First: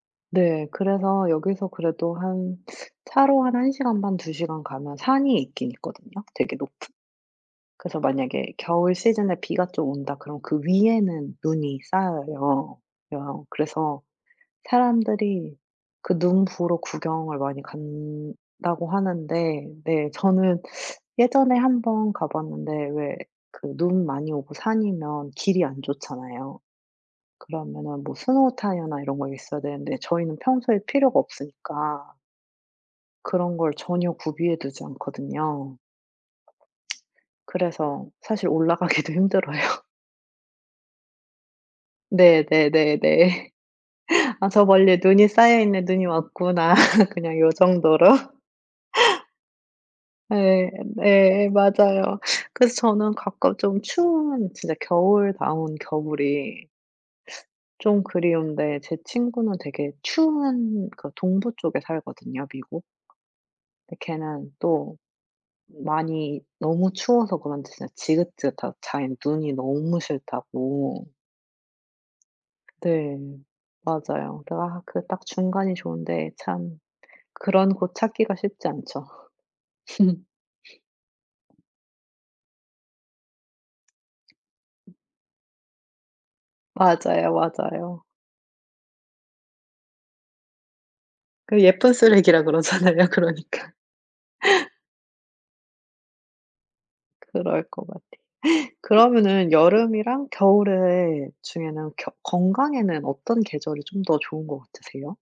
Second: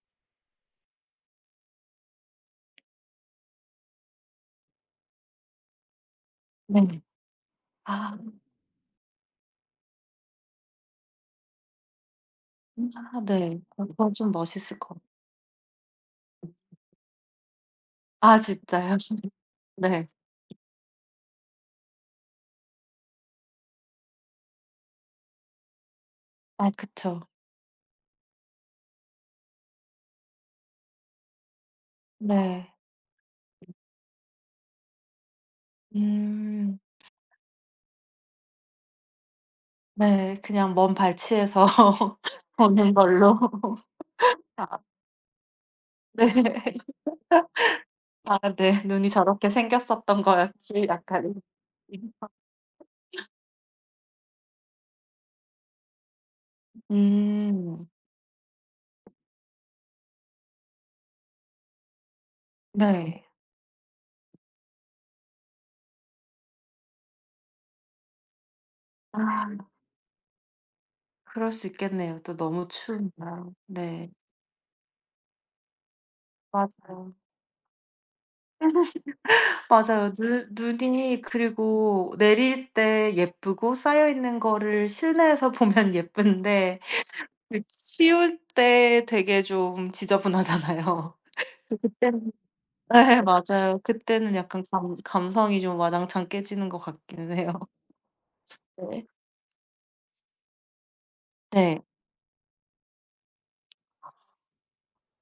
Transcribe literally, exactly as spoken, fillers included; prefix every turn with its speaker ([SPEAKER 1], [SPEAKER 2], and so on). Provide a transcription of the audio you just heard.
[SPEAKER 1] 네. 그래서 여기서 그래도 한 차로 한 한 시간 반 두 시간 가면 산이 있긴 있거든요 되게 높은.
[SPEAKER 2] 네.
[SPEAKER 1] 그래서
[SPEAKER 2] 아.
[SPEAKER 1] 만약에 겨울 시즌에 비가 좀 온다 그러면 그 위에는 눈이 쌓여요.
[SPEAKER 2] 아
[SPEAKER 1] 여
[SPEAKER 2] 네
[SPEAKER 1] 그래서
[SPEAKER 2] 그건 좀 멋있을 거
[SPEAKER 1] 사람들이 그 눈 보러 구경을 많이
[SPEAKER 2] 아
[SPEAKER 1] 간다고
[SPEAKER 2] 진짜요?
[SPEAKER 1] 하는데 네
[SPEAKER 2] 네.
[SPEAKER 1] 저는 예전에 한 번 가봤는데 왜 그 눈 많이 오고 산이면 길이 안 좋잖아요.
[SPEAKER 2] 아 그쵸.
[SPEAKER 1] 그러면은 뭐 스노우 타이어나 이런 거 있어야 되는데 저희는 평소에 필요가 없으니까
[SPEAKER 2] 네.
[SPEAKER 1] 그런 걸 전혀 구비해 두지 않거든요.
[SPEAKER 2] 음.
[SPEAKER 1] 그래서 사실 올라가기도 힘들어요.
[SPEAKER 2] 네 그냥 먼 발치에서 보는 걸로.
[SPEAKER 1] 네네네네. '아 저
[SPEAKER 2] 다
[SPEAKER 1] 멀리에 눈이 쌓여있네. 눈이
[SPEAKER 2] 네.
[SPEAKER 1] 왔구나.' 그냥 요 정도로.
[SPEAKER 2] 아 네 '눈이 저렇게 생겼었던
[SPEAKER 1] 예
[SPEAKER 2] 거였지.' 약간
[SPEAKER 1] 예 맞아요. 그래서 저는
[SPEAKER 2] [unintelligible]
[SPEAKER 1] 가끔 좀 추운 진짜 겨울다운 겨울이
[SPEAKER 2] 음.
[SPEAKER 1] 좀 그리운데 제 친구는 되게 추운 그 동부 쪽에 살거든요 미국.
[SPEAKER 2] 네.
[SPEAKER 1] 근데 걔는 또 많이 너무 추워서 그런지 진짜 지긋지긋하고 자기는 눈이
[SPEAKER 2] 아.
[SPEAKER 1] 너무 싫다고.
[SPEAKER 2] 그럴 수 있겠네요. 또 너무
[SPEAKER 1] 네.
[SPEAKER 2] 추우니까 네.
[SPEAKER 1] 맞아요. 아 그 딱 중간이 좋은데 참
[SPEAKER 2] 맞죠.
[SPEAKER 1] 그런 곳 찾기가 쉽지 않죠.
[SPEAKER 2] 맞아요. 눈 눈이 그리고 내릴 때 예쁘고 쌓여있는 거를 실내에서 보면 예쁜데
[SPEAKER 1] 맞아요, 맞아요.
[SPEAKER 2] 치울 때 되게 좀 지저분하잖아요.
[SPEAKER 1] 그
[SPEAKER 2] 그래서
[SPEAKER 1] 예쁜
[SPEAKER 2] 그때는
[SPEAKER 1] 쓰레기라 그러잖아요.
[SPEAKER 2] 네
[SPEAKER 1] 그러니까.
[SPEAKER 2] 맞아요. 그때는 약간 감 감성이 좀 와장창 깨지는 것 같기는 해요.
[SPEAKER 1] 그럴 것 같아요.
[SPEAKER 2] 네.
[SPEAKER 1] 그러면은 여름이랑 겨울에
[SPEAKER 2] 네.
[SPEAKER 1] 중에는 겨 건강에는 어떤 계절이 좀 더 좋은 것 같으세요?